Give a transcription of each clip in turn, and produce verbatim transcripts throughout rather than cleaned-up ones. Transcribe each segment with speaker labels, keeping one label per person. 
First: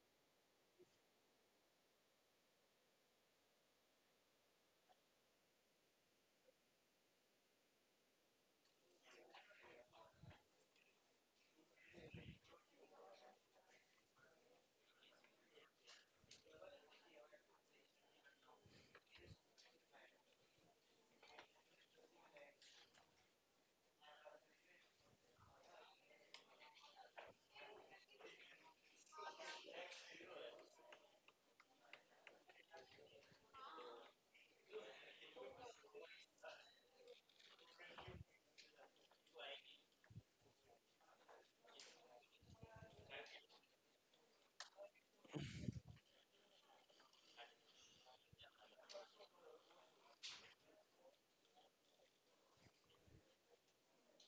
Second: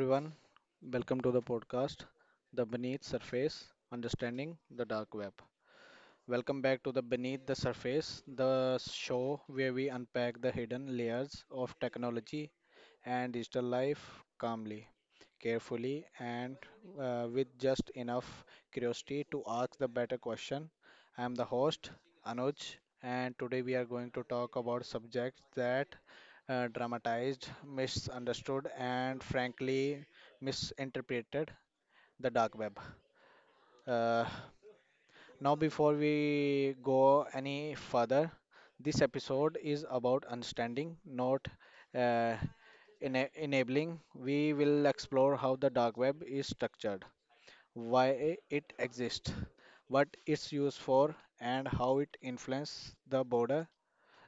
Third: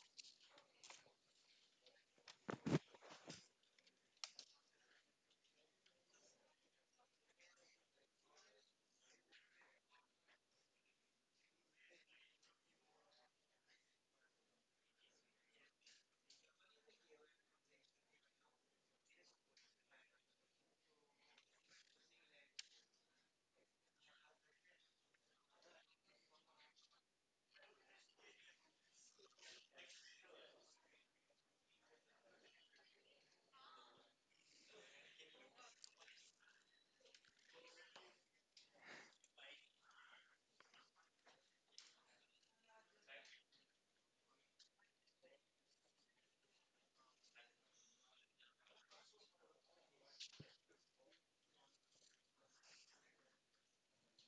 Speaker 1: everyone. Welcome to the podcast, The Beneath Surface Understanding the Dark Web. Welcome back to the Beneath the Surface, the show where we unpack the hidden layers of technology and digital life calmly, carefully, and uh, with just enough curiosity to ask the better question. I am the host, Anuj, and today we are going to talk about subjects that uh, dramatized, misunderstood, and frankly misinterpreted the dark web. Uh, Now, before we go any further, this episode is about understanding, not uh, ena- enabling. We will explore how the dark web is structured, why it exists, what it's used for, and how it influences the border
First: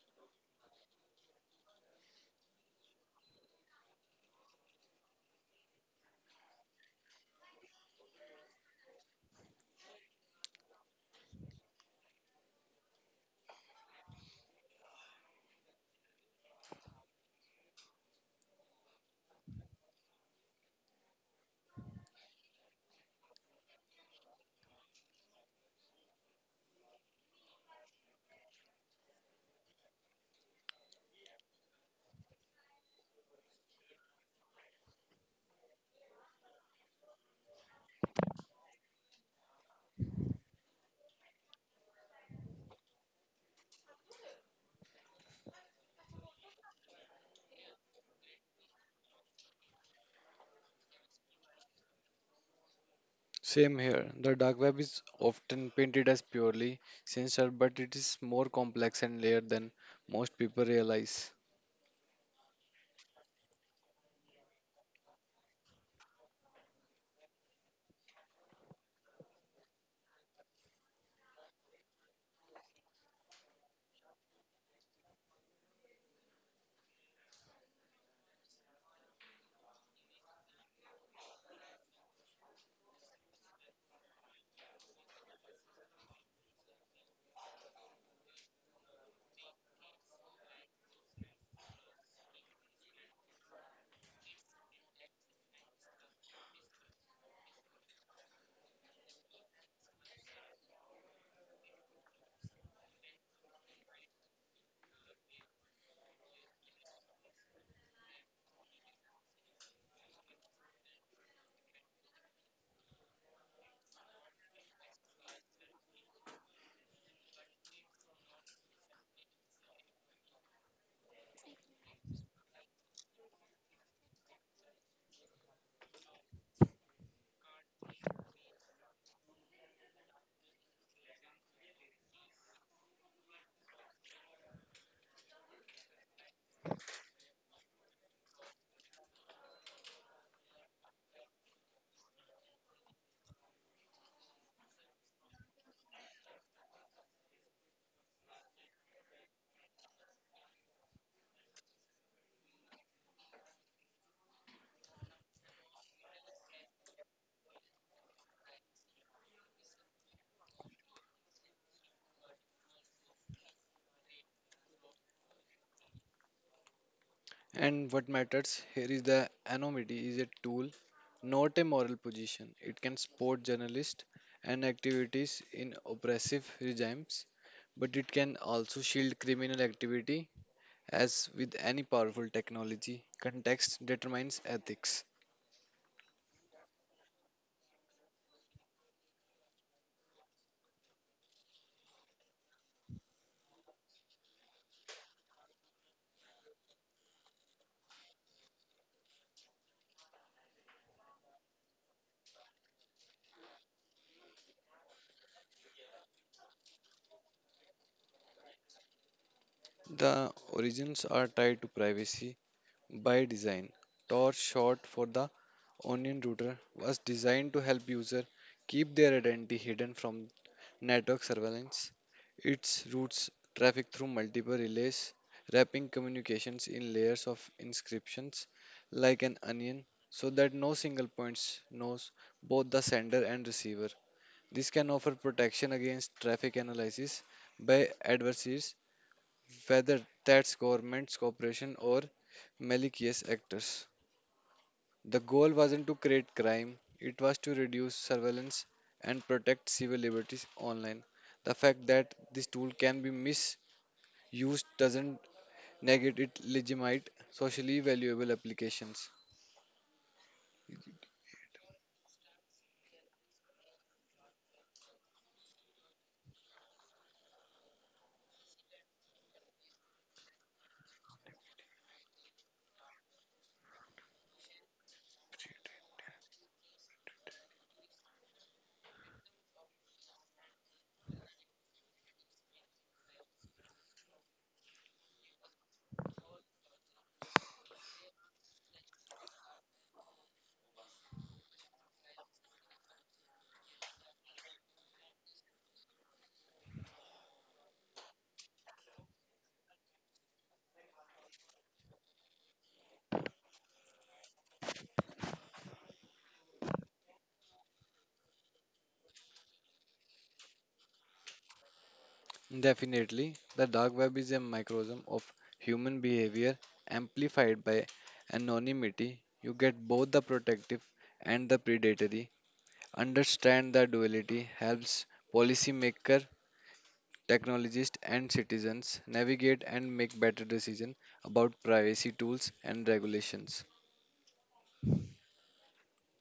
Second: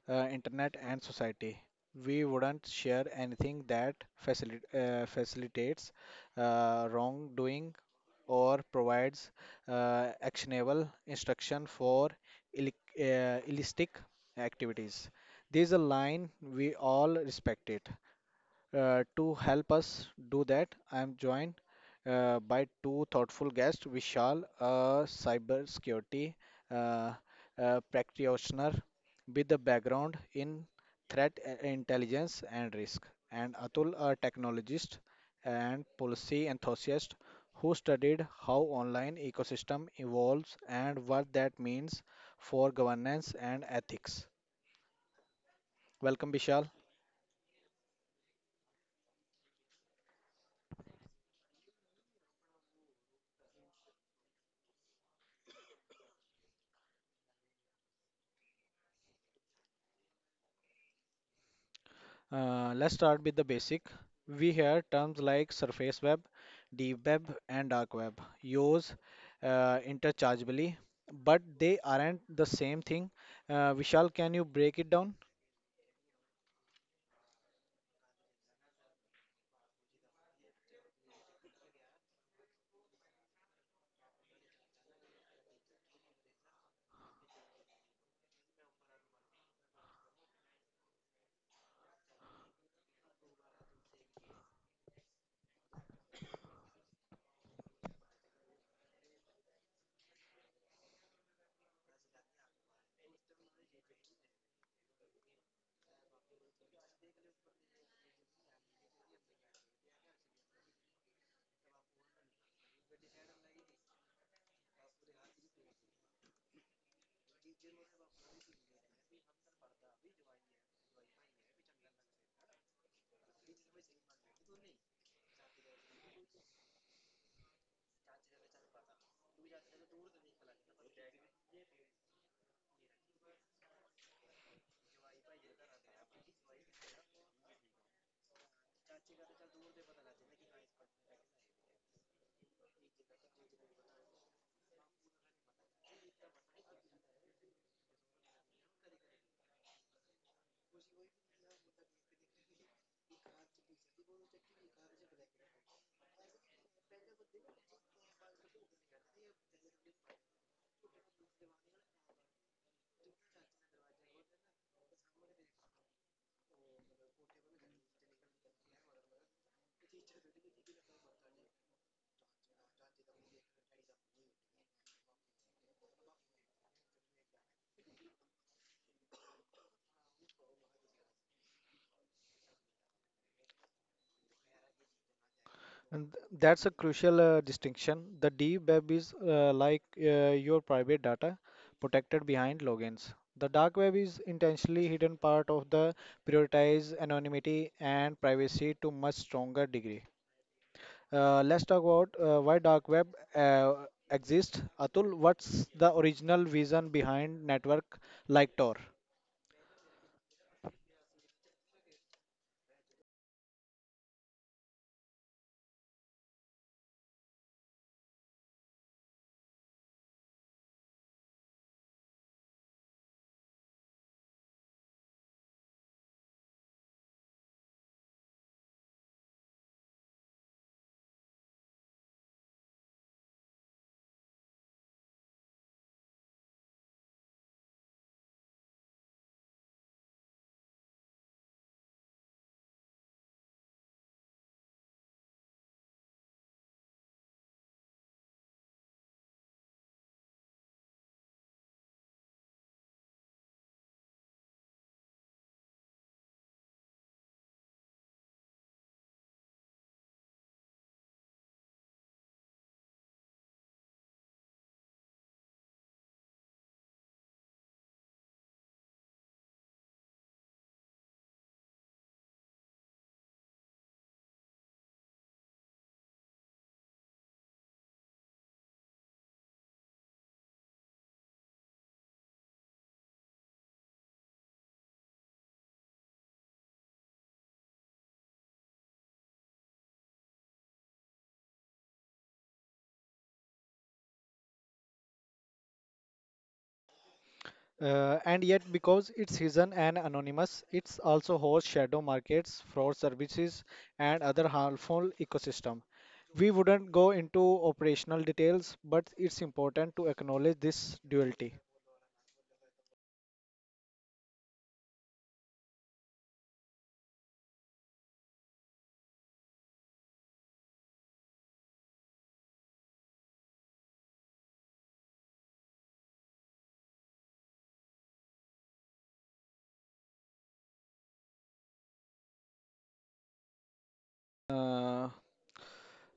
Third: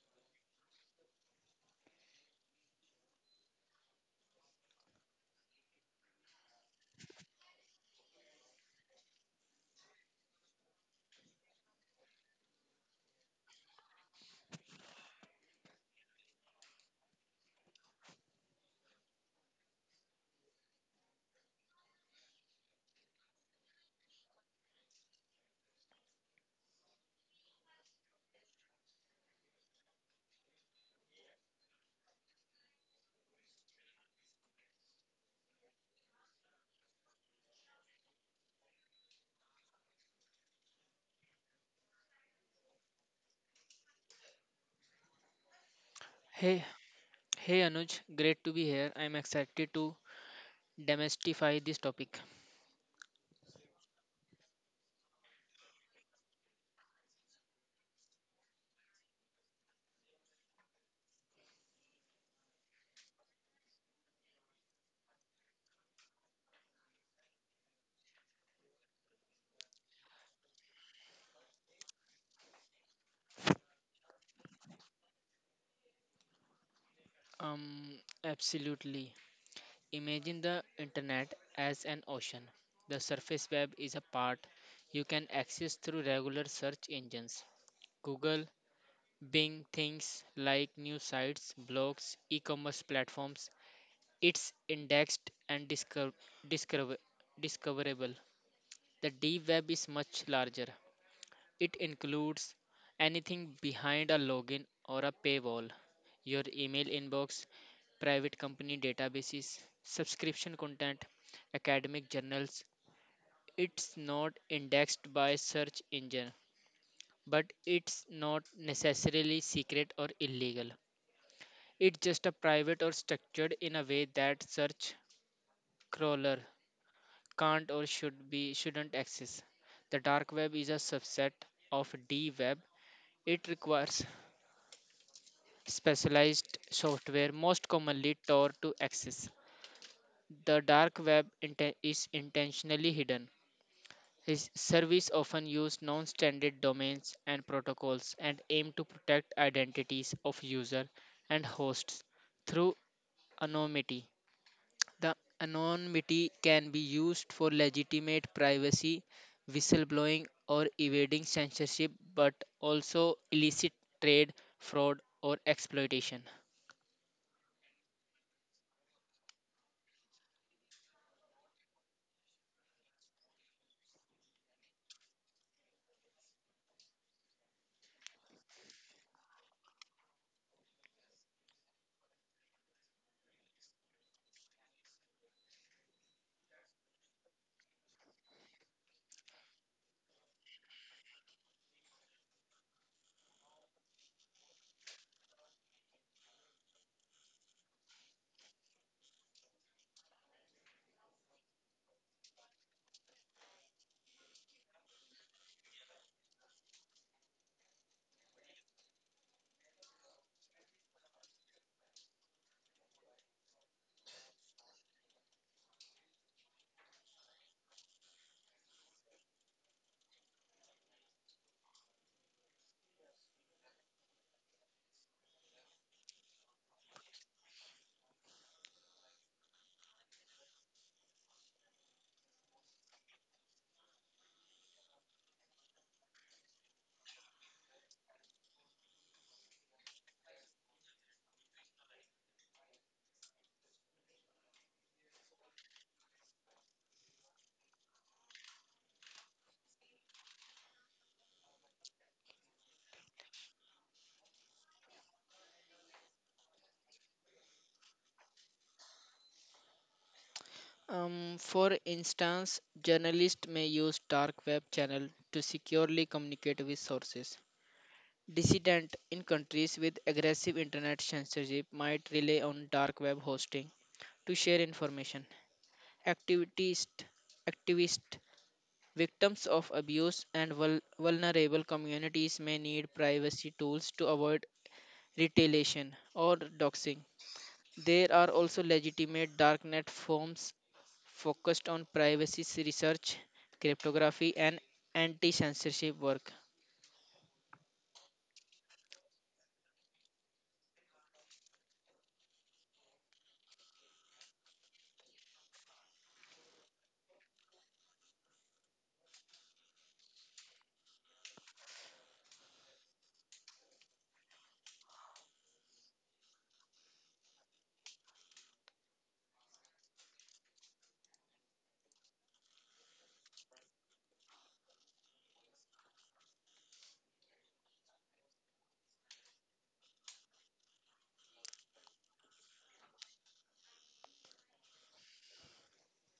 Speaker 1: uh, internet, and society. We wouldn't share anything that facili- uh, facilitates uh, wrongdoing or provides uh, actionable instruction for illic uh, illicit activities. There is a line we all respect it. Uh, to help us do that, I am joined uh, by two thoughtful guests, Vishal, a cybersecurity uh, uh, practitioner with a background in threat uh, intelligence and risk, and Atul, a technologist and policy enthusiast who studied how online ecosystem evolves and what that means for governance and ethics. Welcome,
Speaker 2: Hey,
Speaker 1: Vishal.
Speaker 2: hey Anuj, great to be here. I'm excited to demystify this topic.
Speaker 3: Same here. The dark web is often painted as purely sinister, but it is more complex and layered than most people realize.
Speaker 1: Uh, let's start with the basic. We hear terms like surface web, deep web, and dark web used uh, interchangeably, but they aren't the same thing. Uh, Vishal, can you break it down?
Speaker 2: Um, absolutely. Imagine the internet as an ocean. The surface web is a part you can access through regular search engines. Google, Bing things like news sites, blogs, e-commerce platforms. It's indexed and discover, discover, discoverable. The deep web is much larger. It includes anything behind a login or a paywall, your email inbox, private company databases, subscription content, academic journals. It's not indexed by search engine, but it's not necessarily secret or illegal. It's just a private or structured in a way that search crawler can't or should be shouldn't access. The dark web is a subset of D web. It requires specialized software most commonly taught to access. The dark web inten- is intentionally hidden. His service often use non-standard domains and protocols and aim to protect identities of user and hosts through anonymity. The anonymity can be used for legitimate privacy, whistleblowing, or evading censorship, but also illicit trade, fraud, or exploitation.
Speaker 3: And what matters here is the anonymity is a tool, not a moral position. It can support journalists and activities in oppressive regimes, but it can also shield criminal activity. As with any powerful technology, context determines ethics.
Speaker 1: And th- that's a crucial uh, distinction. The deep web is uh, like uh, your private data protected behind logins. The dark web is intentionally hidden part of the prioritize anonymity and privacy to much stronger degree. Uh, let's talk about uh, why dark web uh, exists. Atul, what's the original vision behind network like Tor?
Speaker 3: The origins are tied to privacy. By design, Torch, short for the Onion Router, was designed to help users keep their identity hidden from network surveillance. It routes traffic through multiple relays, wrapping communications in layers of inscriptions like an onion, so that no single point knows both the sender and receiver. This can offer protection against traffic analysis by adversaries, whether that's governments, corporation, or malicious actors. The goal wasn't to create crime, it was to reduce surveillance and protect civil liberties online. The fact that this tool can be misused doesn't negate its legitimate, socially valuable applications.
Speaker 2: Um, for instance, journalists may use dark web channel to securely communicate with sources. Dissident in countries with aggressive internet censorship might rely on dark web hosting to share information. Activist, activist victims of abuse and vul- vulnerable communities may need privacy tools to avoid retaliation or doxing. There are also legitimate darknet firms focused on privacy research, cryptography, and anti censorship work.
Speaker 1: Uh, and yet, because it's hidden and anonymous, it's also hosts shadow markets, fraud services, and other harmful ecosystem. We wouldn't go into operational details, but it's important to acknowledge this duality.
Speaker 3: Definitely, the dark web is a microcosm of human behavior amplified by anonymity. You get both the protective and the predatory. Understand the duality helps policymaker, technologists, and citizens navigate and make better decisions about privacy tools and regulations.
Speaker 1: Uh,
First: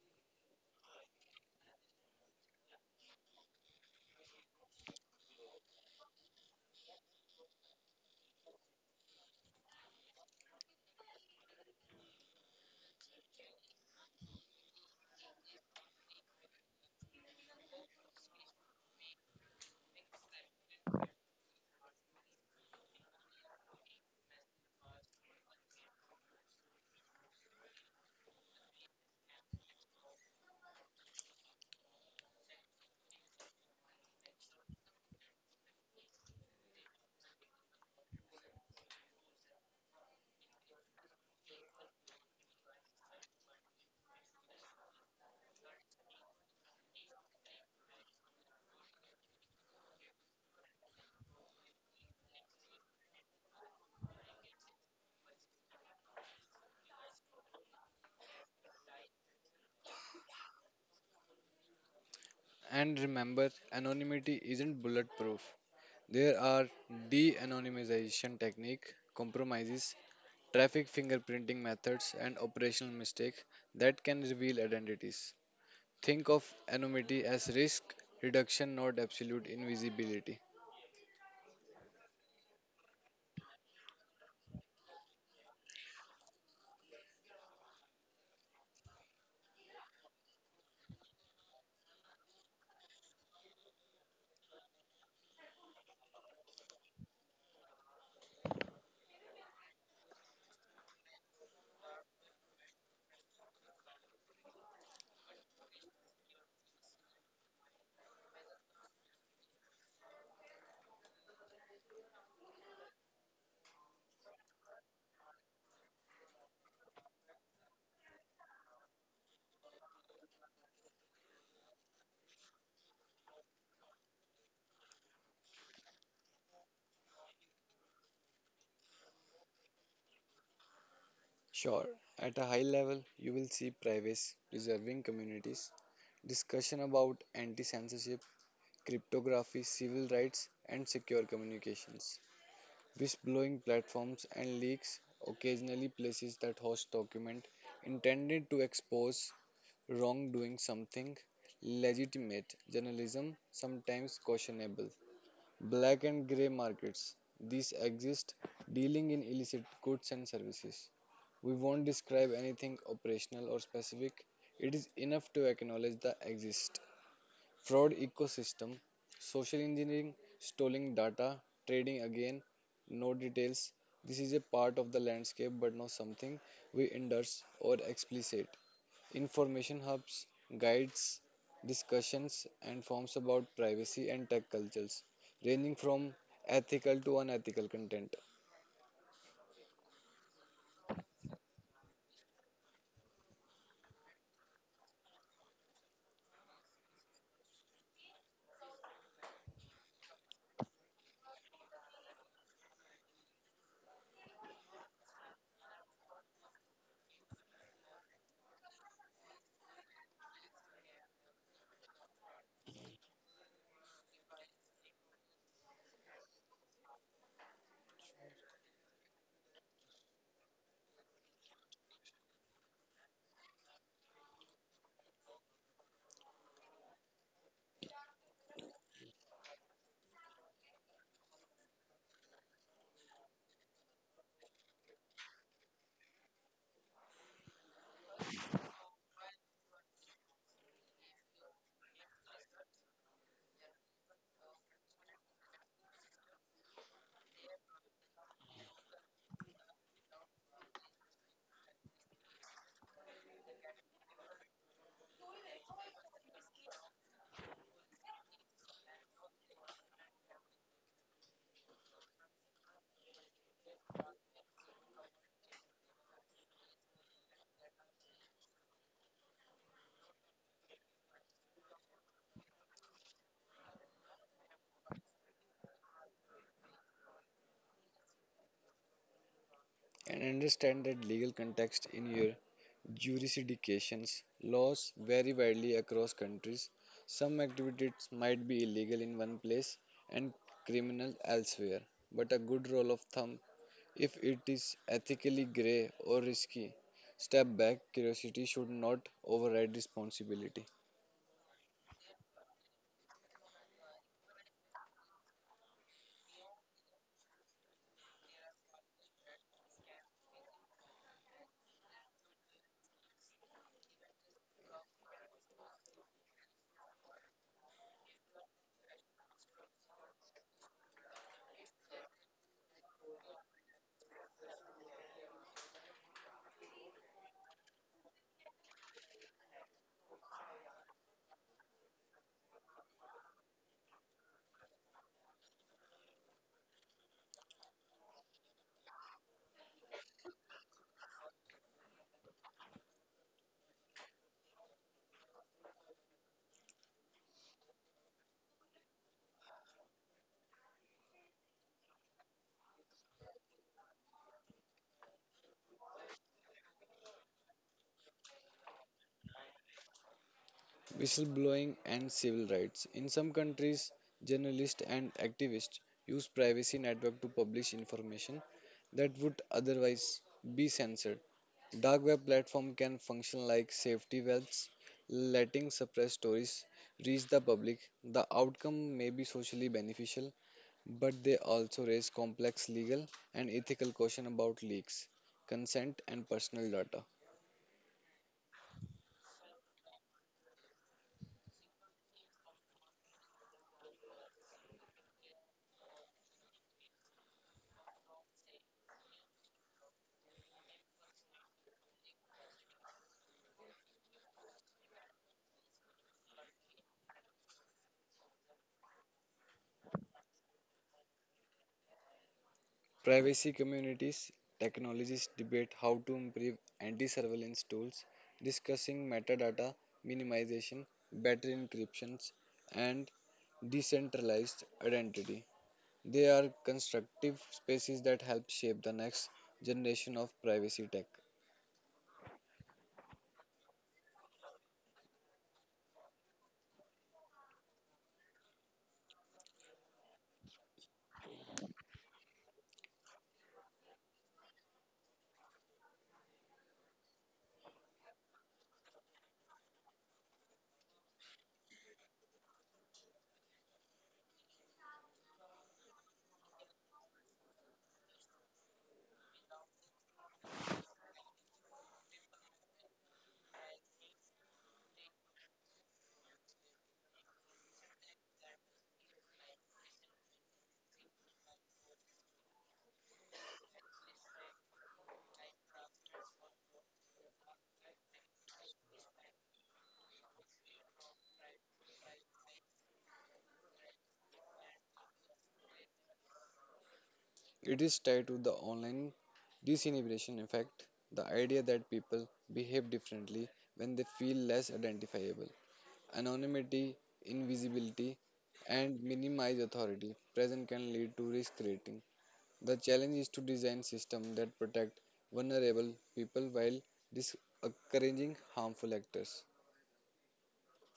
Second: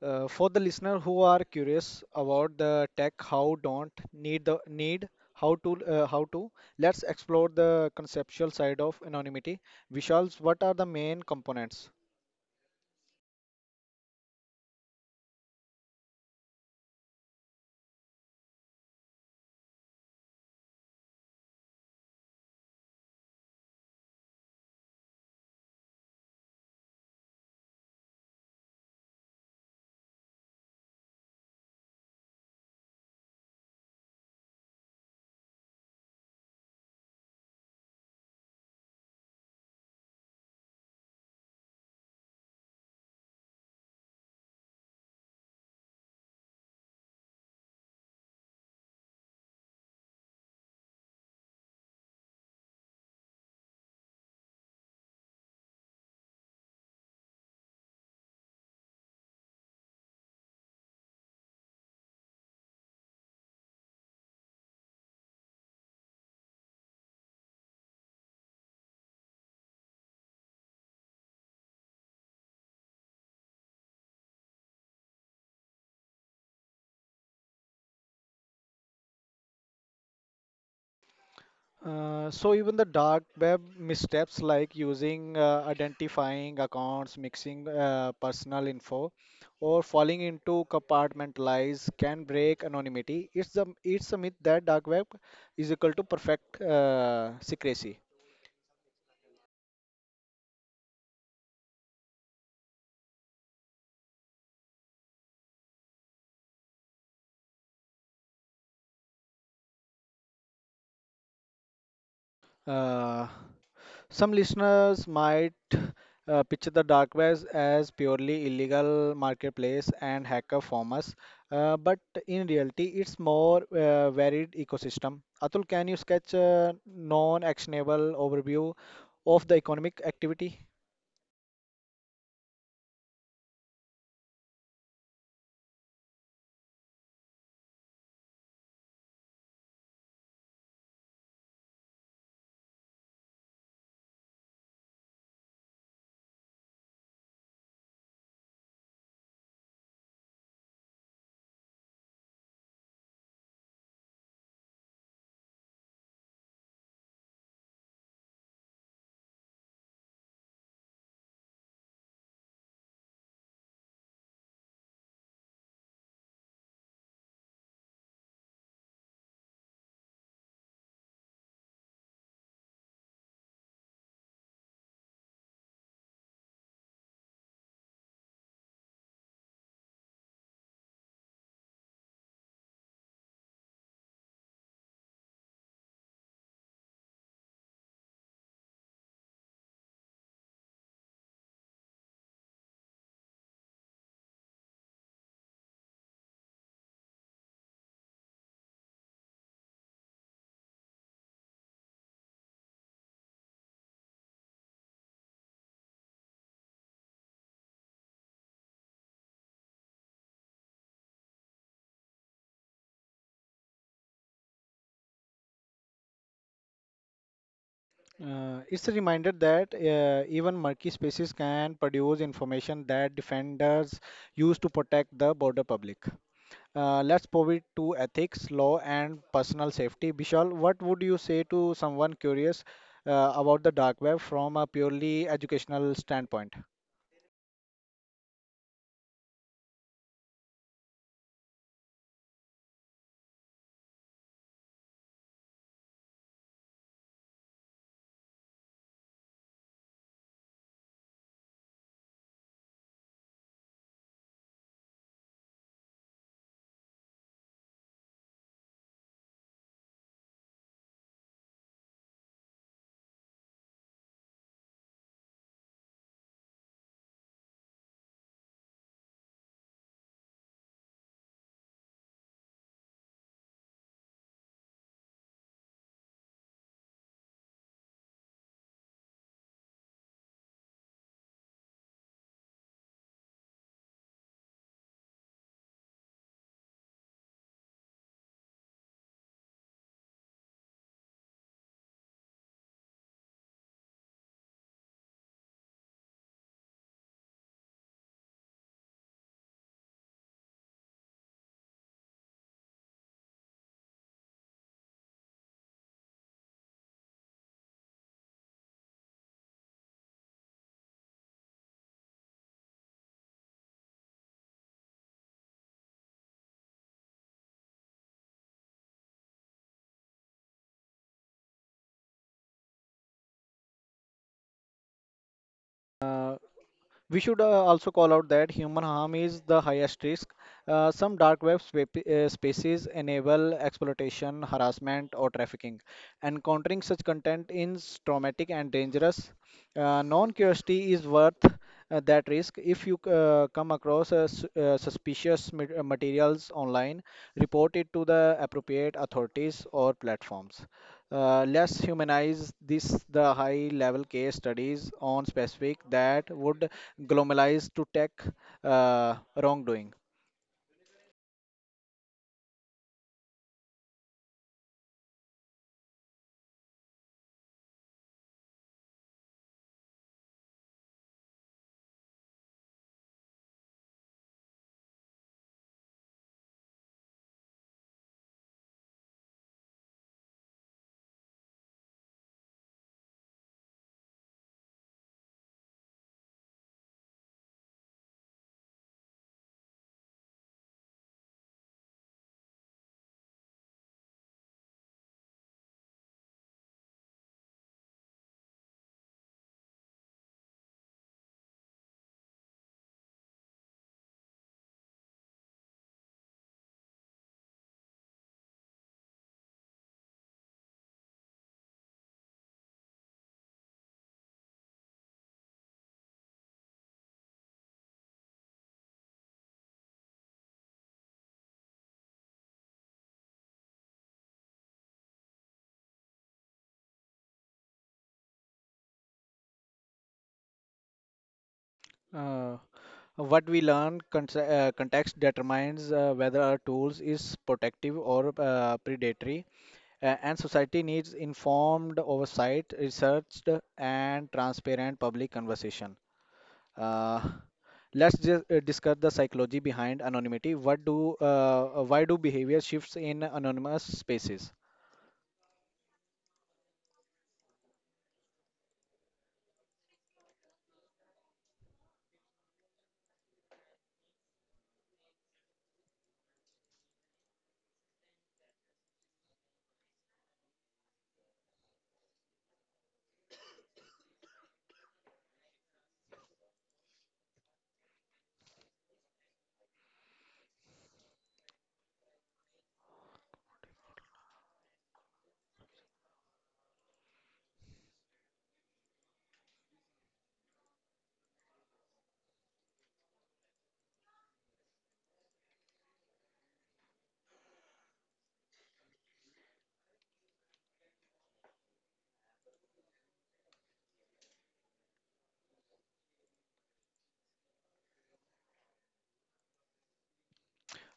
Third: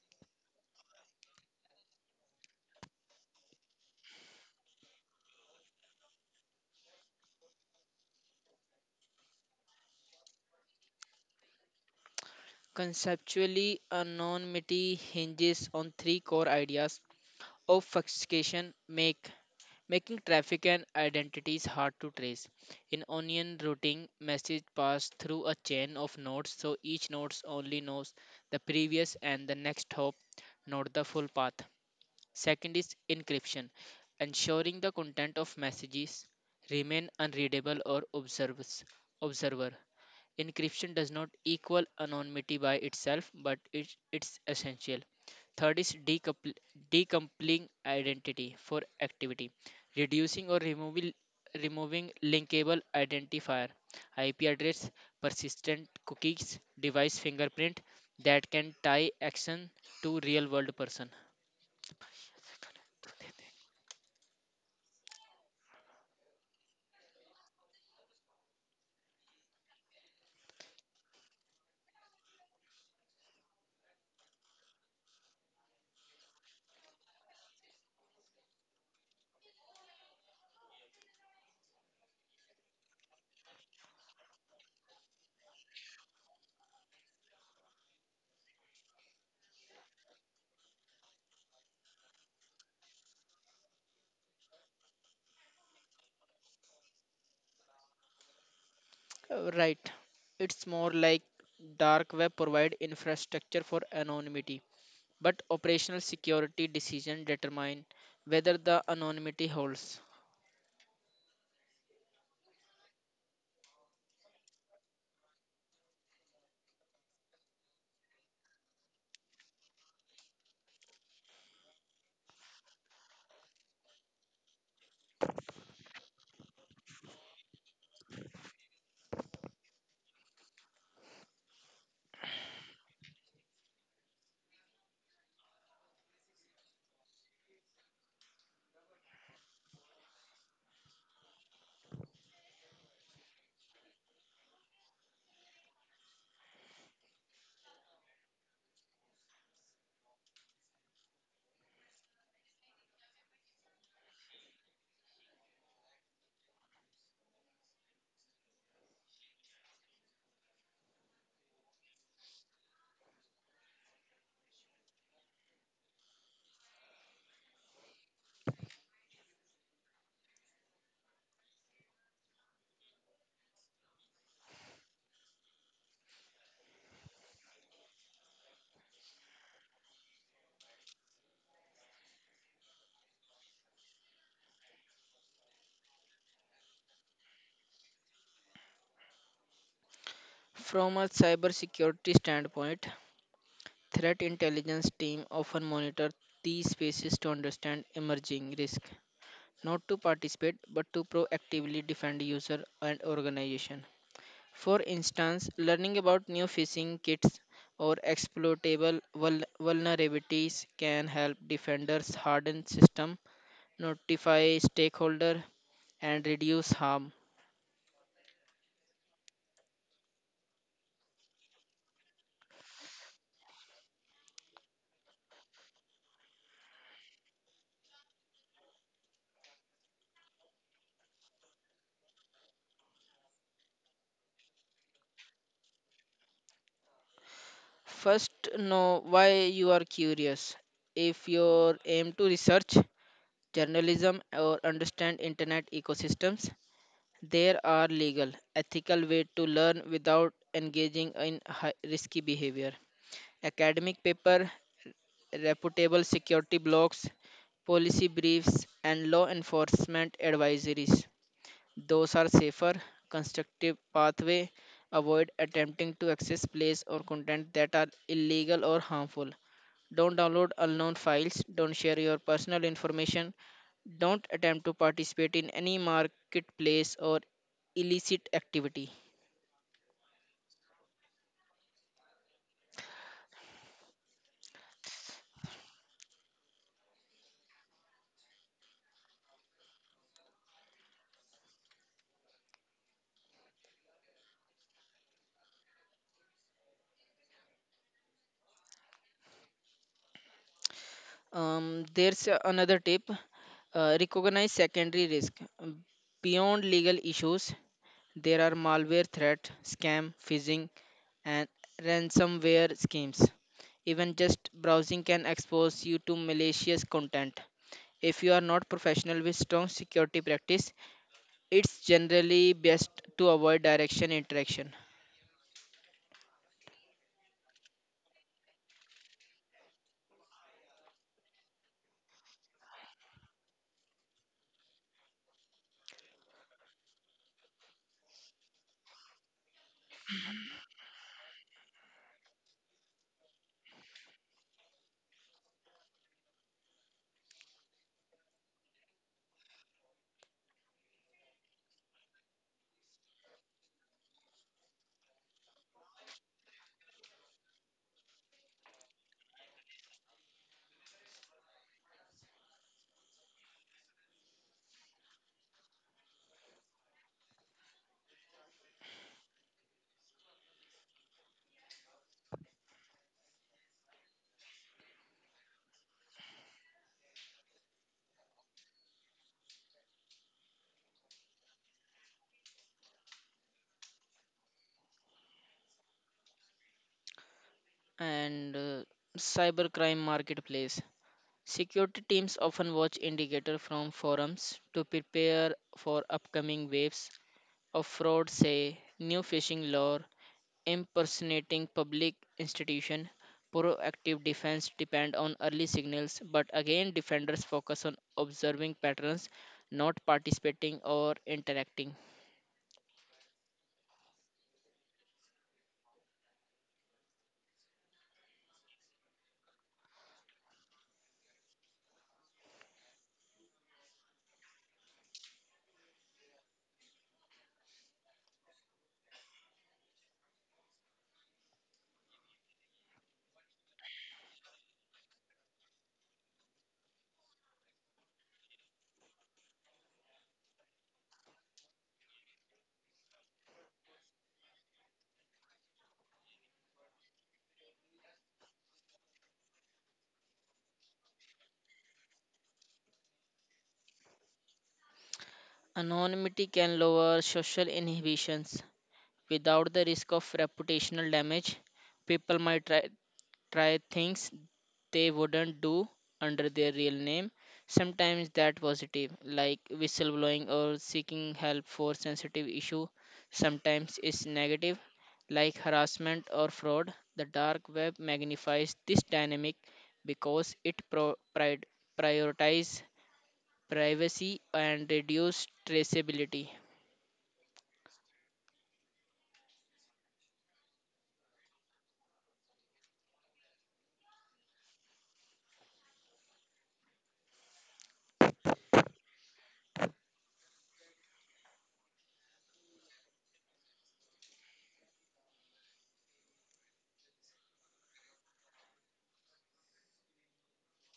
Speaker 1: Uh, for the listener who are curious about the tech, how don't need the need how to uh, how to let's explore the conceptual side of anonymity. Vishal's, what are the main components?
Speaker 2: Conceptually, anonymity hinges on three core ideas obfuscation, make, making traffic and identities hard to trace. In onion routing, messages pass through a chain of nodes, so each node only knows the previous and the next hop, not the full path. Second is encryption, ensuring the content of messages remain unreadable or observes observer. Encryption does not equal anonymity by itself, but it, it's essential. Third is decoupl- decoupling identity for activity, reducing or removing removing linkable identifier, I P address, persistent cookies, device fingerprint that can tie action to real world person.
Speaker 3: And remember, anonymity isn't bulletproof. There are de-anonymization technique, compromises, traffic fingerprinting methods, and operational mistakes that can reveal identities. Think of anonymity as risk reduction, not absolute invisibility.
Speaker 1: Uh, so even the dark web missteps like using uh, identifying accounts, mixing uh, personal info, or falling into compartmentalize can break anonymity. It's the it's a myth that dark web is equal to perfect uh, secrecy.
Speaker 2: Uh, Right. It's more like dark web provide infrastructure for anonymity, but operational security decision determine whether the anonymity holds.
Speaker 1: Uh, Some listeners might uh, picture the dark web as purely illegal marketplace and hacker farmers, uh, but in reality, it's more uh, varied ecosystem. Atul, can you sketch a non-actionable overview of the economic activity?
Speaker 3: Sure, at a high level, you will see privacy preserving communities, discussion about anti censorship, cryptography, civil rights, and secure communications. Whistleblowing platforms and leaks, occasionally places that host document intended to expose wrongdoing, something legitimate, journalism sometimes questionable, black and grey markets. These exist dealing in illicit goods and services. We won't describe anything operational or specific, it is enough to acknowledge the exist fraud ecosystem, social engineering, stolen data, trading again, no details. This is a part of the landscape but not something we endorse or explicit. Information hubs, guides, discussions, and forums about privacy and tech cultures, ranging from ethical to unethical content.
Speaker 2: From a cybersecurity standpoint, threat intelligence team often monitor these spaces to understand emerging risk, not to participate but to proactively defend user and organization. For instance, learning about new phishing kits or exploitable vul- vulnerabilities can help defenders harden system, notify stakeholder, and reduce harm.
Speaker 1: Uh, it's a reminder that uh, even murky spaces can produce information that defenders use to protect the border public. Uh, let's pivot to ethics, law, and personal safety. Bishal, what would you say to someone curious uh, about the dark web from a purely educational standpoint?
Speaker 2: First, know why you are curious. If your aim to research, journalism, or understand internet ecosystems, there are legal, ethical way to learn without engaging in hi- risky behavior. Academic paper reputable security blogs, policy briefs, and law enforcement advisories. Those are safer, constructive pathway. Avoid attempting to access plays or content that are illegal or harmful. Don't download unknown files. Don't share your personal information. Don't attempt to participate in any marketplace or illicit activity.
Speaker 3: And understand that legal context in your jurisdictions. Laws vary widely across countries. Some activities might be illegal in one place and criminal elsewhere, but a good rule of thumb, if it is ethically gray or risky, step back. Curiosity should not override responsibility.
Speaker 2: Um, there's uh, another tip, uh, recognize secondary risk Um, beyond legal issues. There are malware threats, scam, phishing, and ransomware schemes. Even just browsing can expose you to malicious content. If you are not professional with strong security practice, it's generally best to avoid direction interaction.
Speaker 1: Uh, we should uh, also call out that human harm is the highest risk. Uh, some dark web spa- uh, spaces enable exploitation, harassment, or trafficking. Encountering such content is traumatic and dangerous. Uh, non-curiosity is worth uh, that risk. If you uh, come across a s- uh, suspicious mat- uh, materials online, report it to the appropriate authorities or platforms. Uh, let's humanize this the high-level case studies on specific that would globalize to tech uh, wrongdoing.
Speaker 3: Whistleblowing and civil rights. In some countries, journalists and activists use privacy network to publish information that would otherwise be censored. Dark web platform can function like safety valves, letting suppressed stories reach the public. The outcome may be socially beneficial, but they also raise complex legal and ethical questions about leaks, consent, and personal data.
Speaker 2: And uh, Cybercrime marketplace. Security teams often watch indicator from forums to prepare for upcoming waves of fraud, say new phishing lure impersonating public institution, proactive defense depend on early signals, but again defenders focus on observing patterns, not participating or interacting.
Speaker 3: Privacy communities, technologists debate how to improve anti surveillance tools, discussing metadata minimization, better encryptions, and decentralized identity. They are constructive spaces that help shape the next generation of privacy tech.
Speaker 1: Uh, what we learn, cont- uh, context determines uh, whether our tools is protective or uh, predatory. A- and society needs informed oversight, researched and transparent public conversation. Uh, let's just uh, discuss the psychology behind anonymity. What do uh, uh, why do behavior shifts in anonymous spaces?
Speaker 2: Anonymity can lower social inhibitions without the risk of reputational damage. People might try, try things they wouldn't do under their real name, sometimes that positive, like whistleblowing or seeking help for sensitive issue, sometimes it's negative, like harassment or fraud. The dark web magnifies this dynamic because it pro- pri- prioritizes privacy and reduce traceability.
Speaker 3: It is tied to the online disinhibition effect, the idea that people behave differently when they feel less identifiable. Anonymity, invisibility, and minimize authority present can lead to risk creating. The challenge is to design systems that protect vulnerable people while discouraging harmful actors.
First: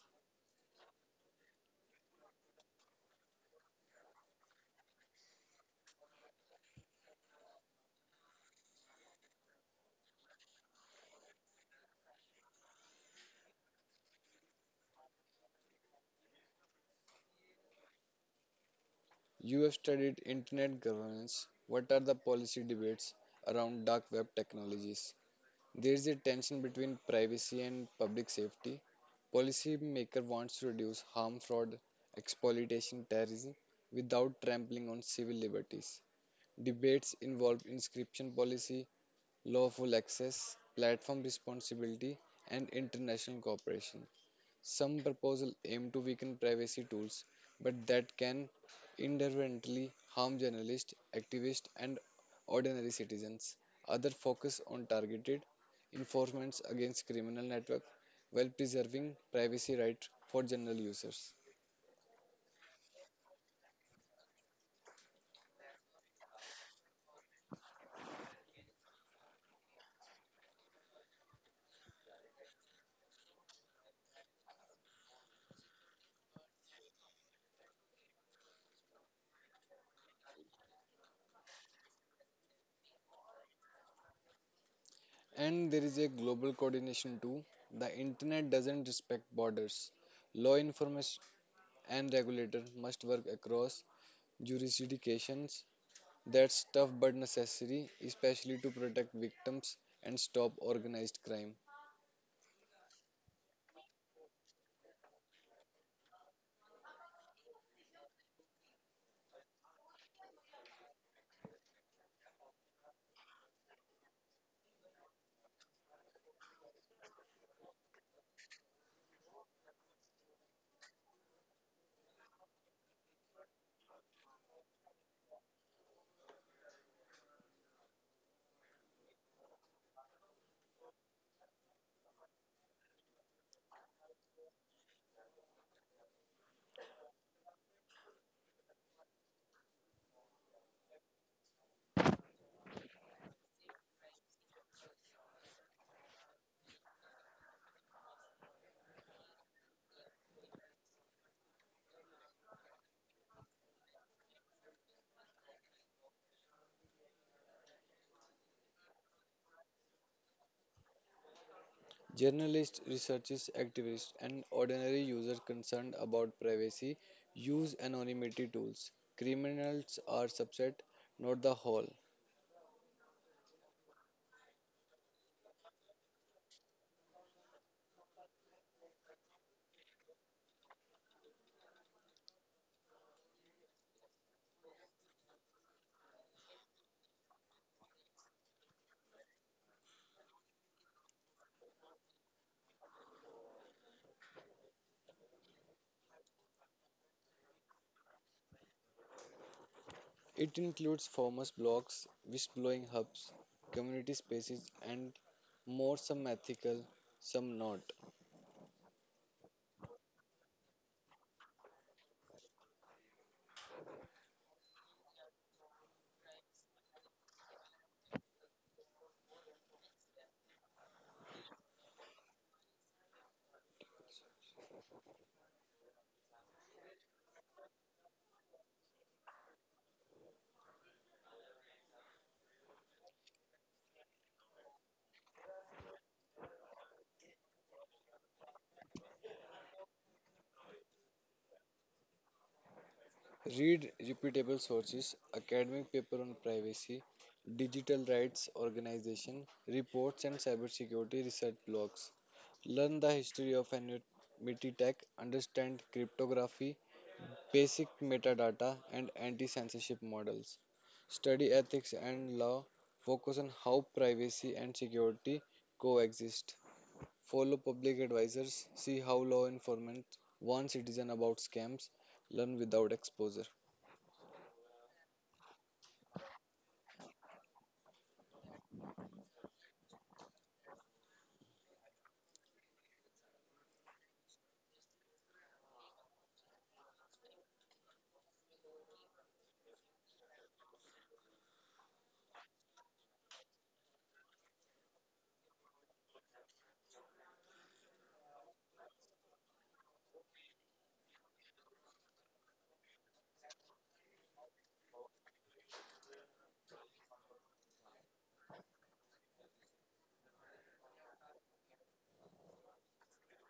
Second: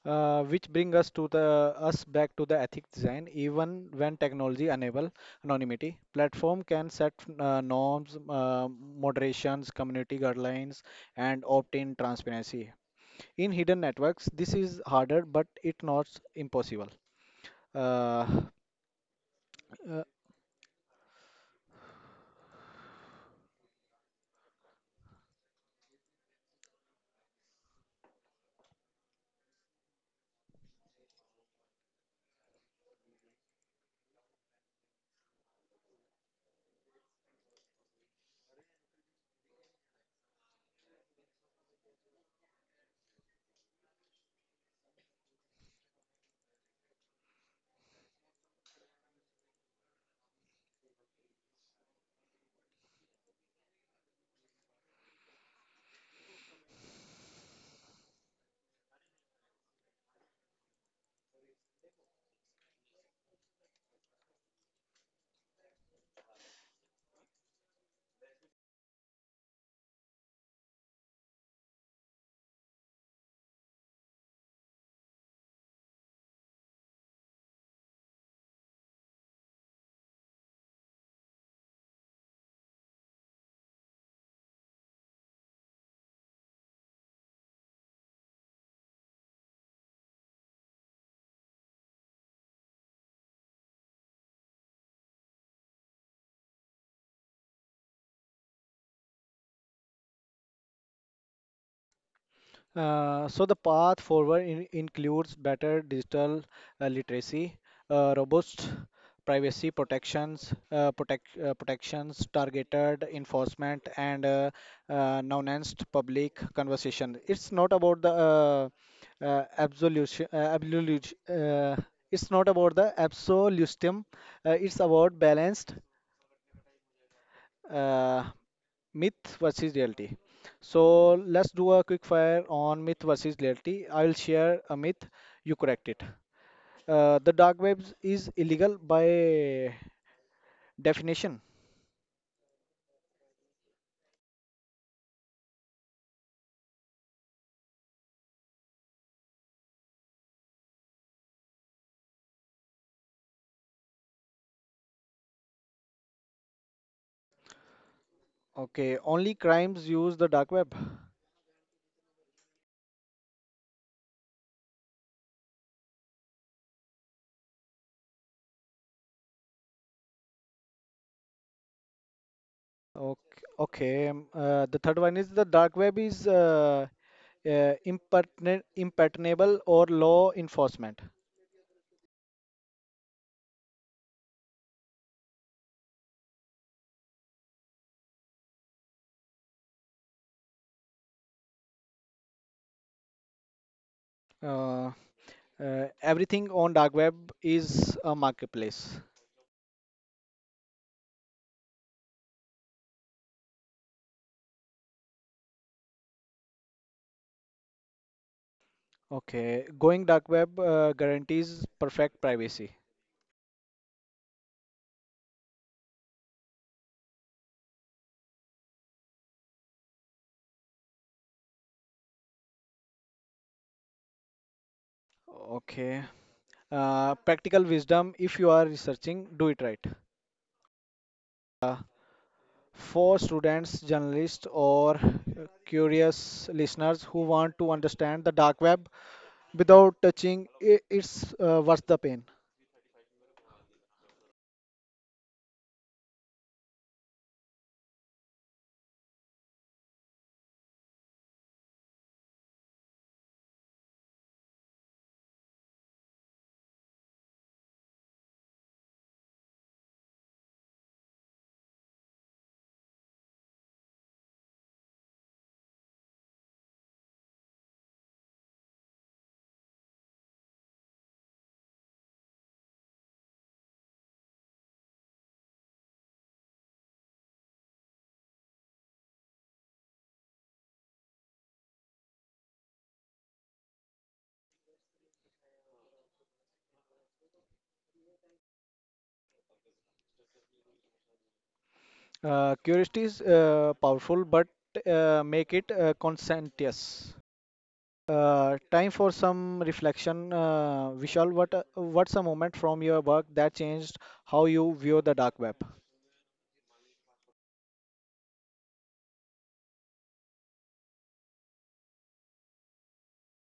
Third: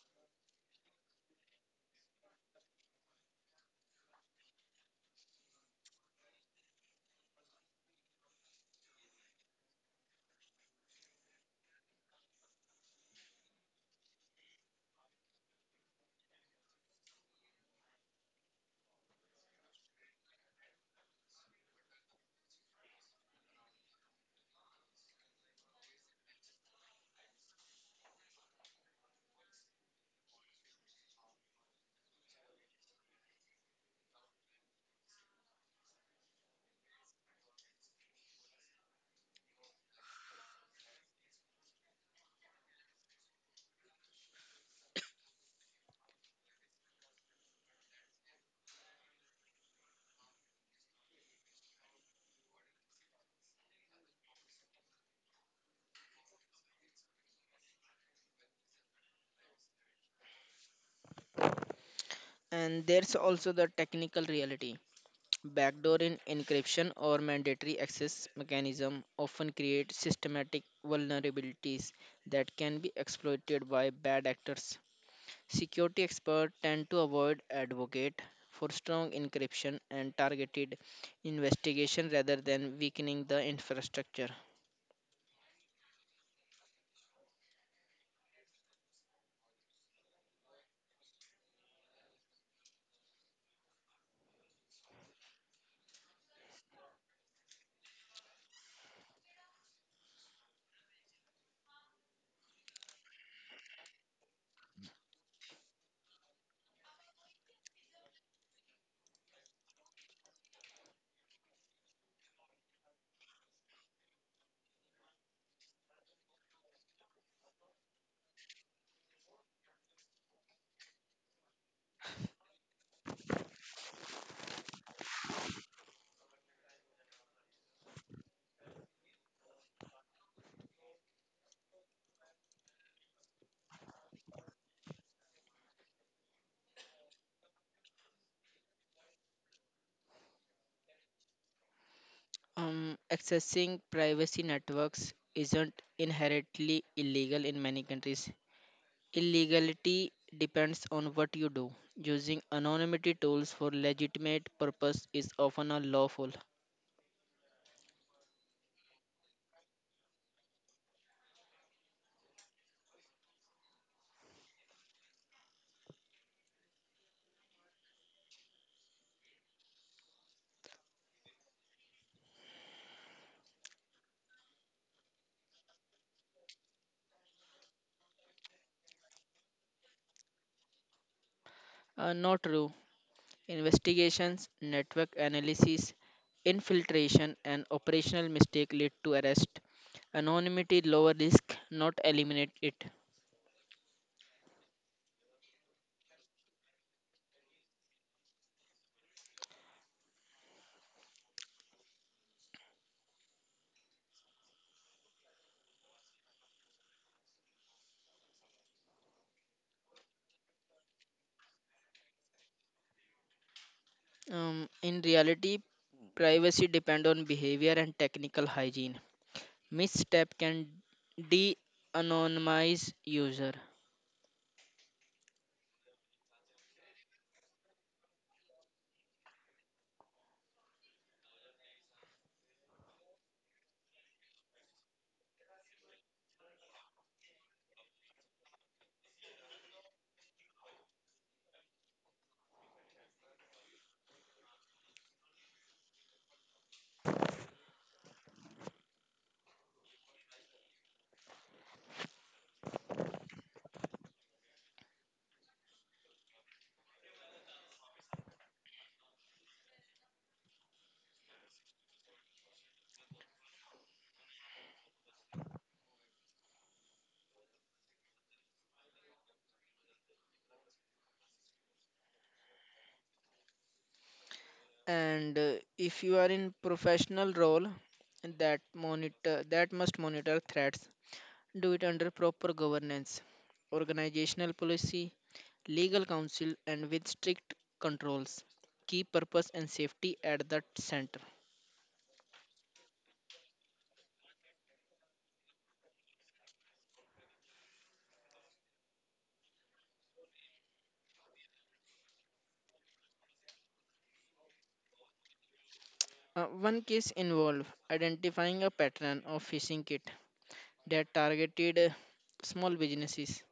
Speaker 1: Uh, which bring us to the us back to the ethics design. Even when technology enable anonymity, platform can set uh, norms, uh, moderations, community guidelines, and opt-in transparency. In hidden networks, this is harder, but it's not impossible. Uh,
Speaker 3: You have
Speaker 1: uh,
Speaker 3: studied internet governance. What are the policy debates around dark web technologies? There is a tension between privacy and public safety. Policymaker wants to reduce harm, fraud, exploitation, terrorism without trampling on civil liberties. Debates involved inscription policy, lawful access, platform responsibility, and international cooperation. Some proposals aim to weaken privacy tools, but that can inadvertently harm journalists, activists, and ordinary citizens. Others focus on targeted enforcements against criminal networks while preserving privacy rights for general users.
Speaker 2: And there's also the technical reality. Backdoor in encryption or mandatory access mechanism often create systematic vulnerabilities that can be exploited by bad actors. Security experts tend to avoid advocate for strong encryption and targeted investigation rather than weakening the infrastructure.
Speaker 3: And there is a global coordination too. The internet doesn't respect borders. Law enforcement and regulator must work across jurisdictions. That's tough but necessary, especially to protect victims and stop organized crime.
Speaker 1: Uh, so the path forward in, includes better digital uh, literacy, uh, robust privacy protections, uh, protect, uh, protections, targeted enforcement, and uh, uh, nuanced public conversation. It's not about the uh, uh, absolution, uh, absolute, uh, it's not about the absolutism. Uh, it's about balanced uh, myth versus reality. So let's do a quick fire on myth versus reality. I will share a myth, you correct it. Uh, the dark webs is illegal by definition.
Speaker 2: Um, accessing privacy networks isn't inherently illegal in many countries. Illegality depends on what you do. Using anonymity tools for legitimate purpose is often unlawful.
Speaker 1: Okay, only crimes use the dark web.
Speaker 3: Journalists, researchers, activists, and ordinary users concerned about privacy use anonymity tools. Criminals are subset, not the whole.
Speaker 1: Okay, okay. Um, Uh, the third one is the dark web is uh, uh, impertinent, impertinable or law enforcement.
Speaker 2: Uh, not true. Investigations, network analysis, infiltration, and operational mistake lead to arrest. Anonymity lower risk, not eliminate it.
Speaker 1: Uh, uh, everything on dark web is a marketplace.
Speaker 3: It includes farmers' blocks, whistleblowing hubs, community spaces, and more, some ethical, some not.
Speaker 1: Okay, going dark web uh, guarantees perfect privacy.
Speaker 2: Um, in reality, privacy depend on behavior and technical hygiene. Misstep can de-anonymize user.
Speaker 1: Okay, uh, practical wisdom if you are researching, do it right. Uh, for students, journalists, or uh, curious listeners who want to understand the dark web without touching I it's uh, worth the pain.
Speaker 3: Read reputable sources, academic paper on privacy, digital rights organization, reports and cybersecurity research blogs. Learn the history of anonymity tech, understand cryptography, basic metadata and anti-censorship models, study ethics and law, focus on how privacy and security coexist, follow public advisors, see how law enforcement warns citizens about scams, learn without exposure.
Speaker 2: And uh, if you are in professional role that monitor that must monitor threats, do it under proper governance, organizational policy, legal counsel, and with strict controls, keep purpose and safety at the center.
Speaker 1: Uh, curiosity is uh, powerful, but uh, make it uh, conscientious. Uh, time for some reflection. Uh, Vishal, what uh, what's a moment from your work that changed how you view the dark web?
Speaker 2: Uh, one case involved identifying a pattern of phishing kit that targeted uh, small businesses,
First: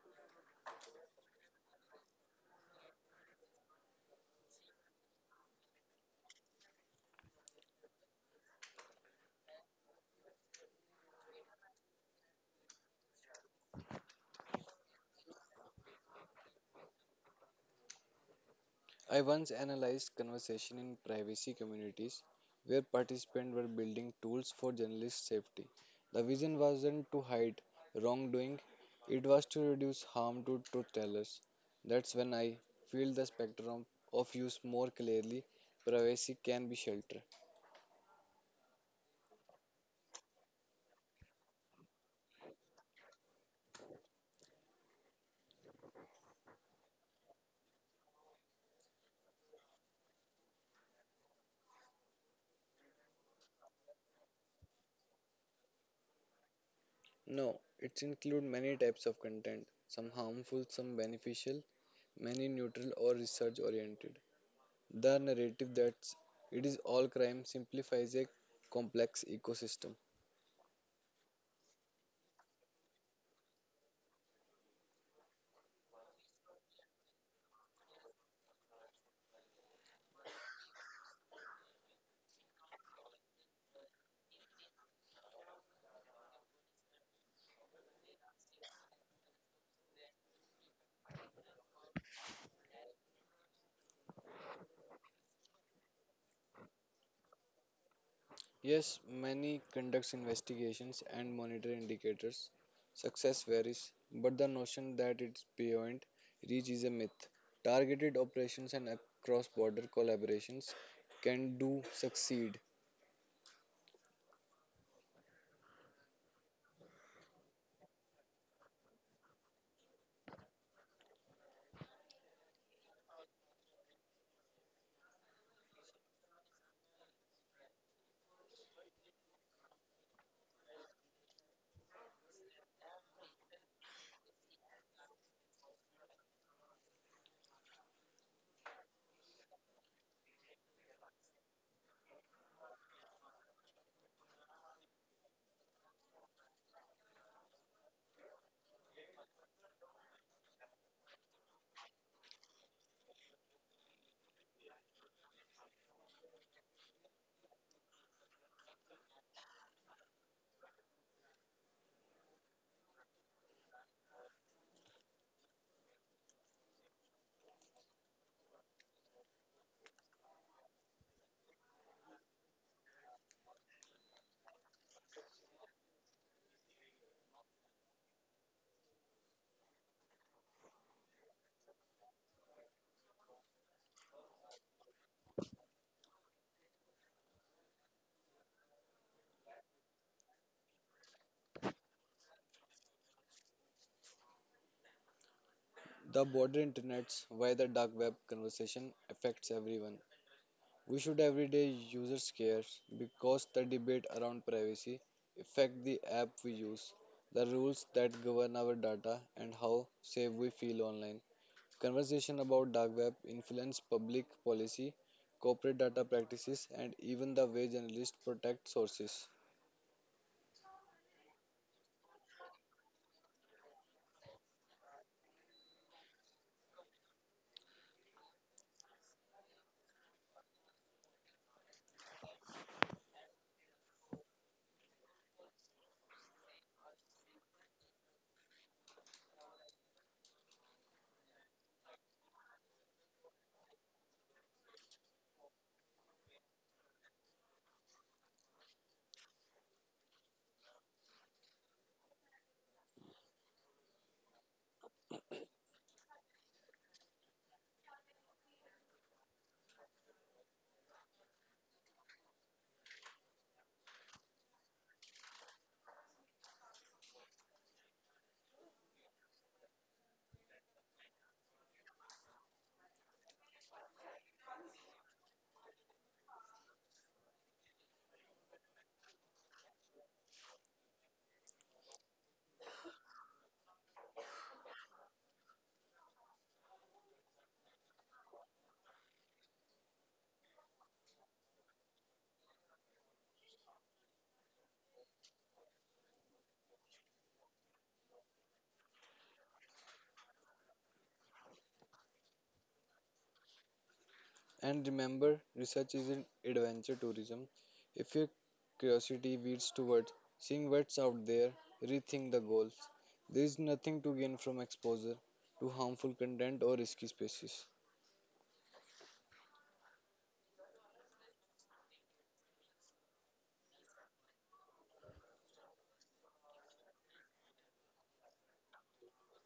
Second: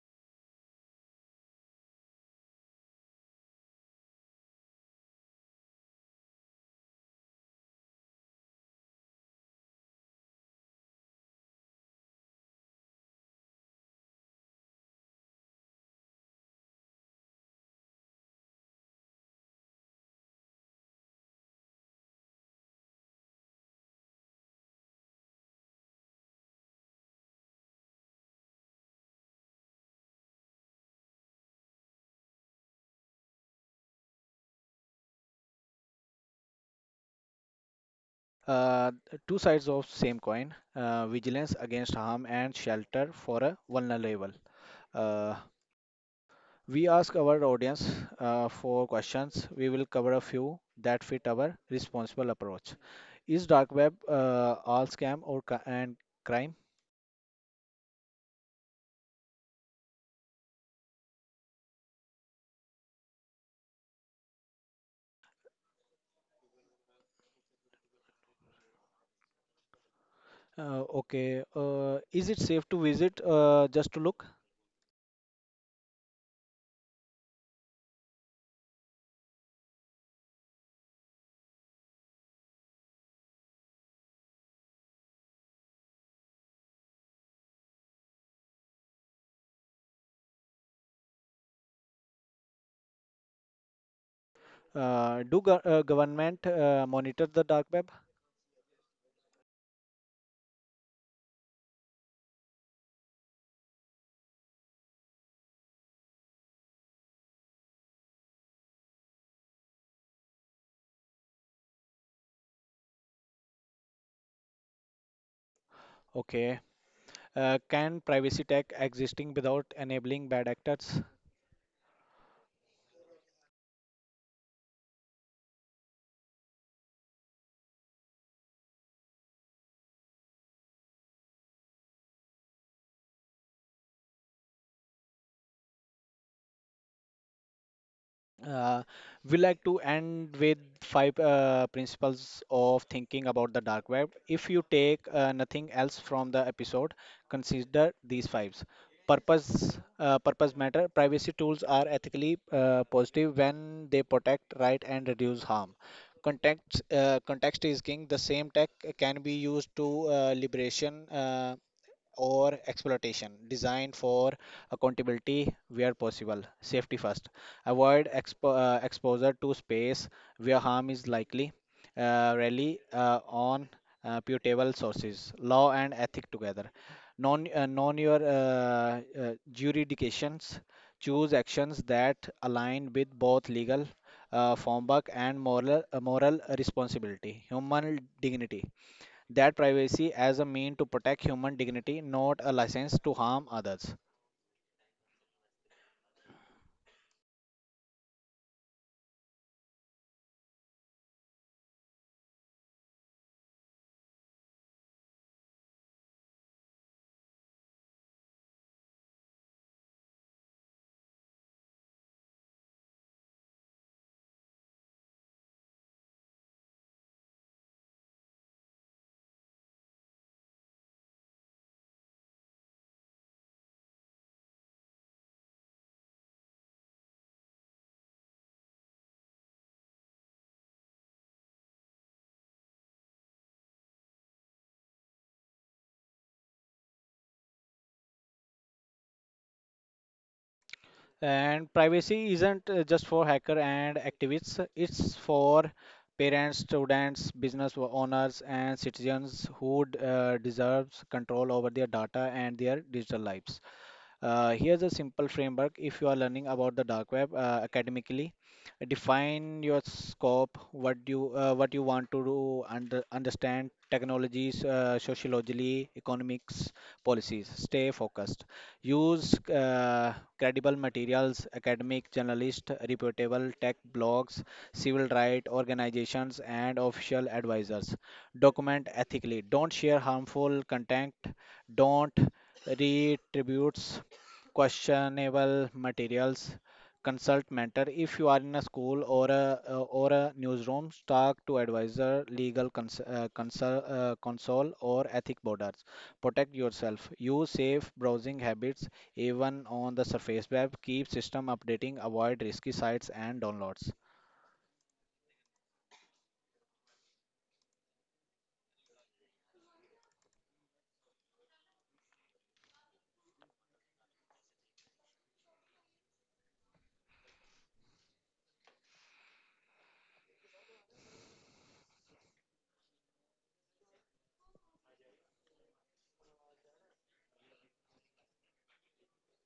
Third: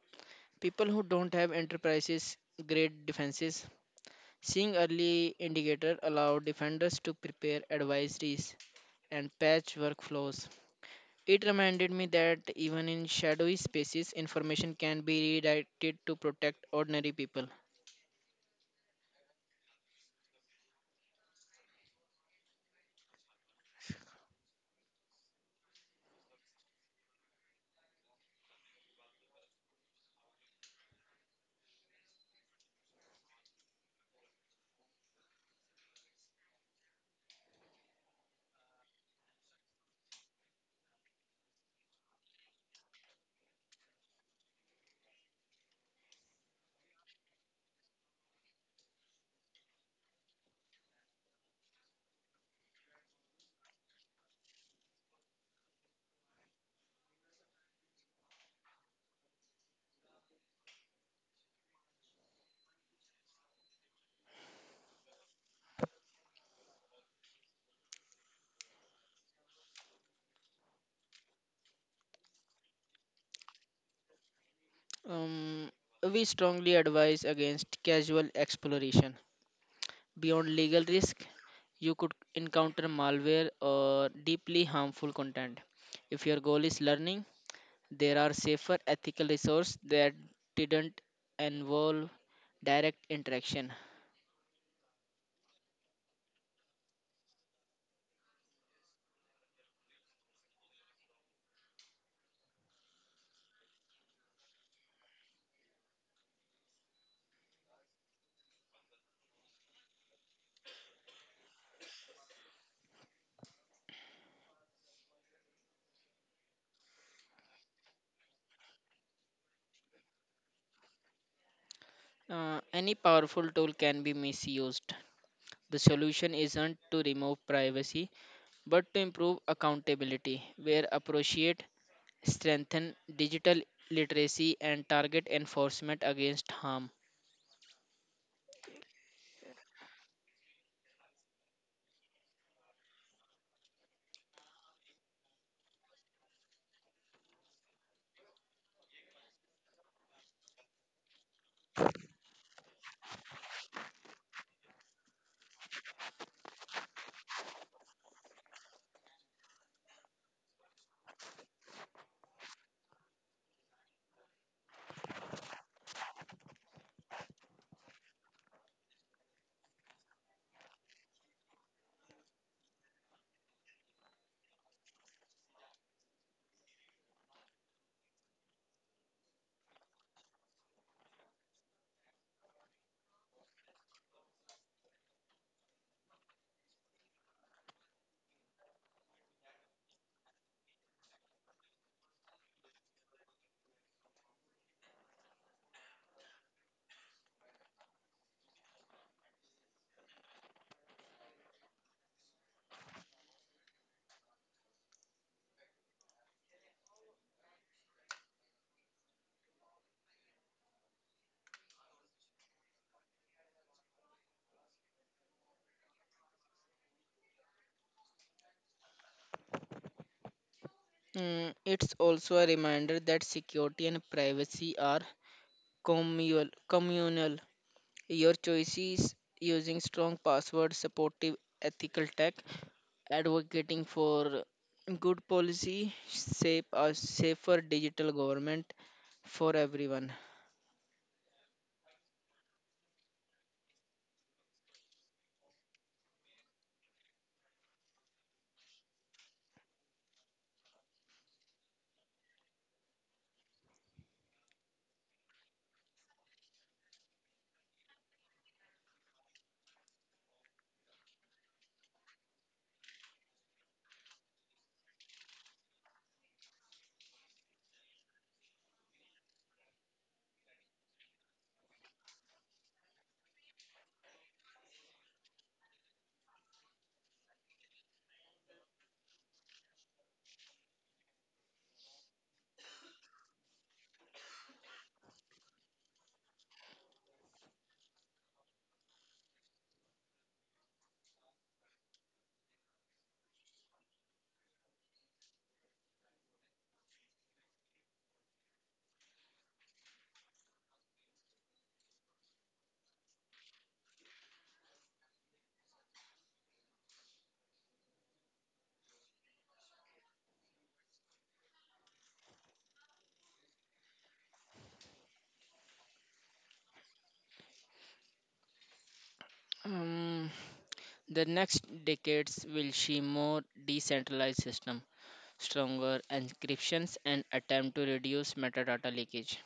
Speaker 2: people who don't have enterprises grade defenses. Seeing early indicator allowed defenders to prepare advisories and patch workflows. It reminded me that even in shadowy spaces, information can be redirected to protect ordinary people.
Speaker 3: I once analyzed conversation in privacy communities where participants were building tools for journalist safety. The vision wasn't to hide wrongdoing, it was to reduce harm to truth tellers. That's when I feel the spectrum of use more clearly. Privacy can be shelter.
Speaker 1: Uh, Two sides of same coin: uh, vigilance against harm and shelter for a vulnerable. Uh, we ask our audience uh, for questions. We will cover a few that fit our responsible approach. Is dark web uh, all scam or cri- and crime?
Speaker 3: No, it includes many types of content, some harmful, some beneficial, many neutral or research oriented. The narrative that it is all crime simplifies a complex ecosystem.
Speaker 1: Uh, okay. Uh, is it safe to visit uh, just to look?
Speaker 2: Um, we strongly advise against casual exploration. Beyond legal risk, you could encounter malware or deeply harmful content. If your goal is learning, there are safer ethical resources that didn't involve direct interaction.
Speaker 1: Uh, do go- uh, government uh, monitor the dark web?
Speaker 3: Yes, many conducts investigations and monitor indicators. Success varies, but the notion that it's beyond reach is a myth. Targeted operations and cross border collaborations can do succeed.
Speaker 1: Okay. Uh, can privacy tech existing without enabling bad actors?
Speaker 2: Uh, any powerful tool can be misused. The solution isn't to remove privacy, but to improve accountability where appropriate, strengthen digital literacy, and target enforcement against harm.
Speaker 1: Uh, we like to end with five uh, principles of thinking about the dark web. If you take uh, nothing else from the episode, consider these fives. Purpose, uh, purpose matter. Privacy tools are ethically uh, positive when they protect right and reduce harm. Context, uh, context is king. The same tech can be used to uh, liberation. Uh, or exploitation designed for accountability where possible safety first avoid expo- uh, exposure to space where harm is likely uh, rely uh, on uh, putable sources law and ethic together non uh, non your uh, uh, jurisdictions choose actions that align with both legal uh, framework and moral uh, moral responsibility human dignity that privacy as a mean to protect human dignity, not a license to harm others.
Speaker 3: The border internets, why the dark web conversation affects everyone. We should everyday users care because the debate around privacy affect the app we use, the rules that govern our data and how safe we feel online. Conversation about dark web influence public policy, corporate data practices and even the way journalists protect sources.
Speaker 2: Mm, it's also a reminder that security and privacy are communal. communal. Your choices using strong passwords, supportive ethical tech, advocating for good policy, shape a safer digital government for everyone.
Speaker 1: And privacy isn't uh, just for hacker and activists, it's for parents, students, business owners, and citizens who d- uh, deserves control over their data and their digital lives. Uh, here's a simple framework if you are learning about the dark web uh, academically. Define your scope, what you uh, what you want to do, under, understand technologies, uh, sociology, economics, policies. Stay focused. Use uh, credible materials, academic, journalist, reputable tech blogs, civil rights organizations, and official advisors. Document ethically. Don't share harmful content. Don't read tributes questionable materials. Consult mentor if you are in a school or a uh, or a newsroom. Talk to advisor, legal cons- uh, consult uh, console or ethic borders. Protect yourself. Use safe browsing habits even on the surface web. Keep system updating. Avoid risky sites and downloads.
Speaker 3: And remember, research isn't adventure tourism. If your curiosity leads towards seeing what's out there, rethink the goals. There is nothing to gain from exposure to harmful content or risky species.
Speaker 2: Um, the next decades will see more decentralized system, stronger encryptions, and attempt to reduce metadata leakage.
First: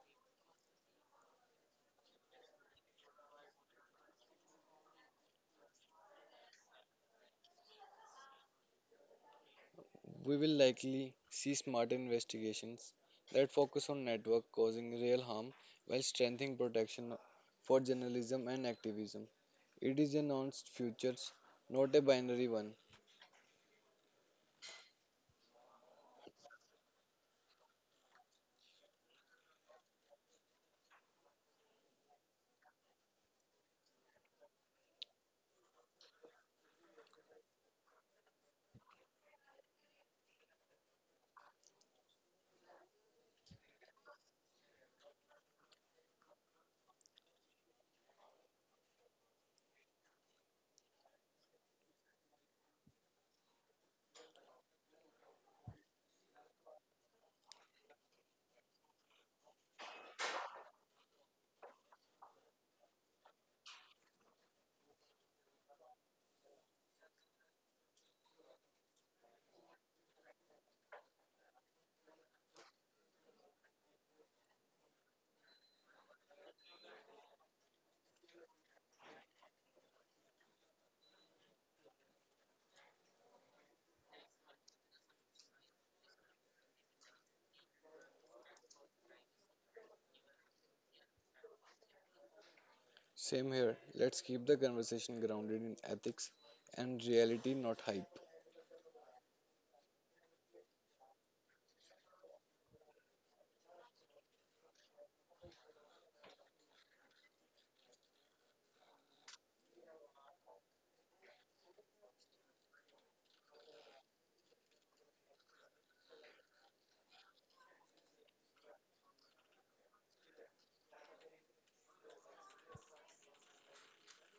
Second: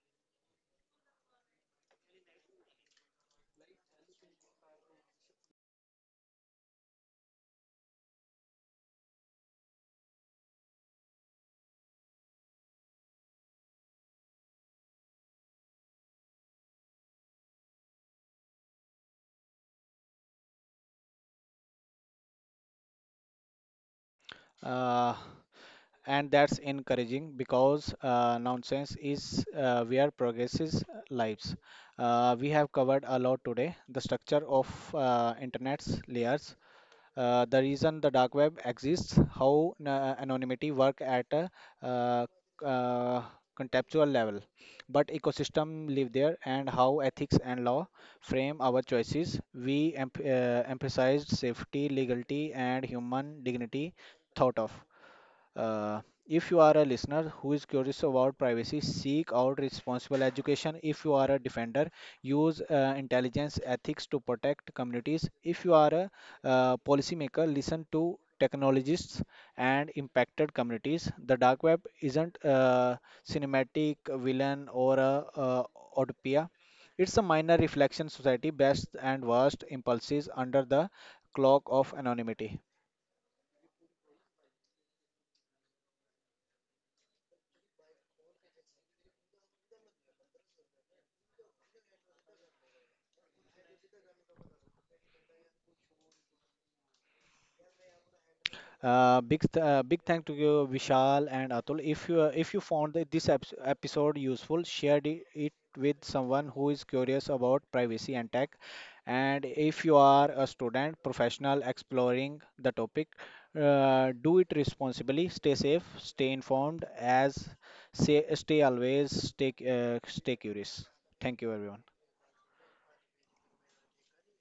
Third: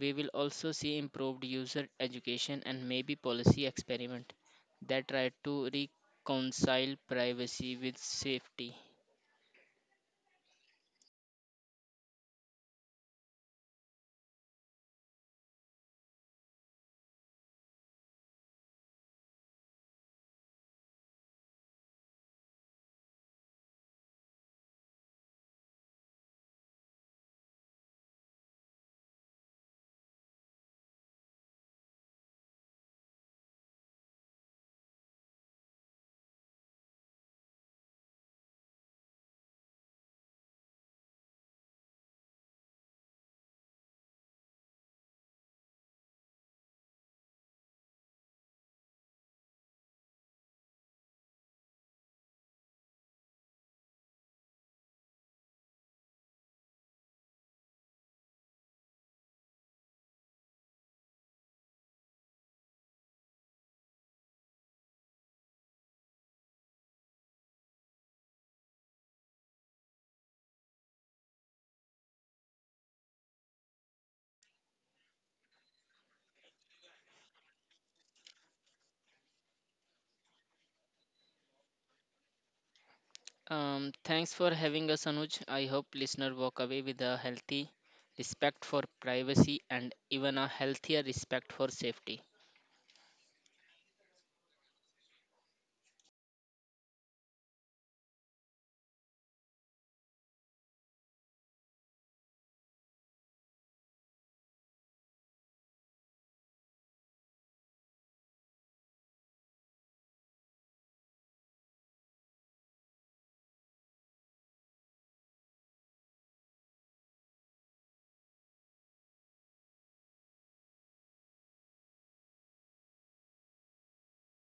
Speaker 2: We will also see improved user education and maybe policy experiment that try to reconcile privacy with safety.
Speaker 3: We will likely see smarter investigations that focus on network causing real harm while strengthening protection for journalism and activism. It is a nuanced future, not a binary one.
Speaker 1: Uh, and that's encouraging because uh, nonsense is uh, where progress is uh, lives. Uh, we have covered a lot today: the structure of uh, internet's layers, uh, the reason the dark web exists, how na- anonymity work at a uh, uh, contextual level, but ecosystem live there, and how ethics and law frame our choices. We em- uh, emphasized safety, legality, and human dignity thought of. Uh, if you are a listener who is curious about privacy, seek out responsible education. If you are a defender, use uh, intelligence ethics to protect communities. If you are a uh, policymaker, listen to technologists and impacted communities. The dark web isn't a cinematic villain or a uh, utopia. It's a minor reflection society, best and worst impulses under the cloak of anonymity.
Speaker 2: Um, thanks for having us, Anuj. I hope listener walk away with a healthy respect for privacy and even a healthier respect for safety.
Speaker 3: Same here. Let's keep the conversation grounded in ethics and reality, not hype.
Speaker 1: Uh, big th- uh, big thank to you, Vishal and Atul. If you uh, if you found that this eps episode useful, share it, it with someone who is curious about privacy and tech. And if you are a student, professional exploring the topic, uh, do it responsibly. Stay safe, stay informed. As say, stay always stay c- uh, stay curious. Thank you, everyone.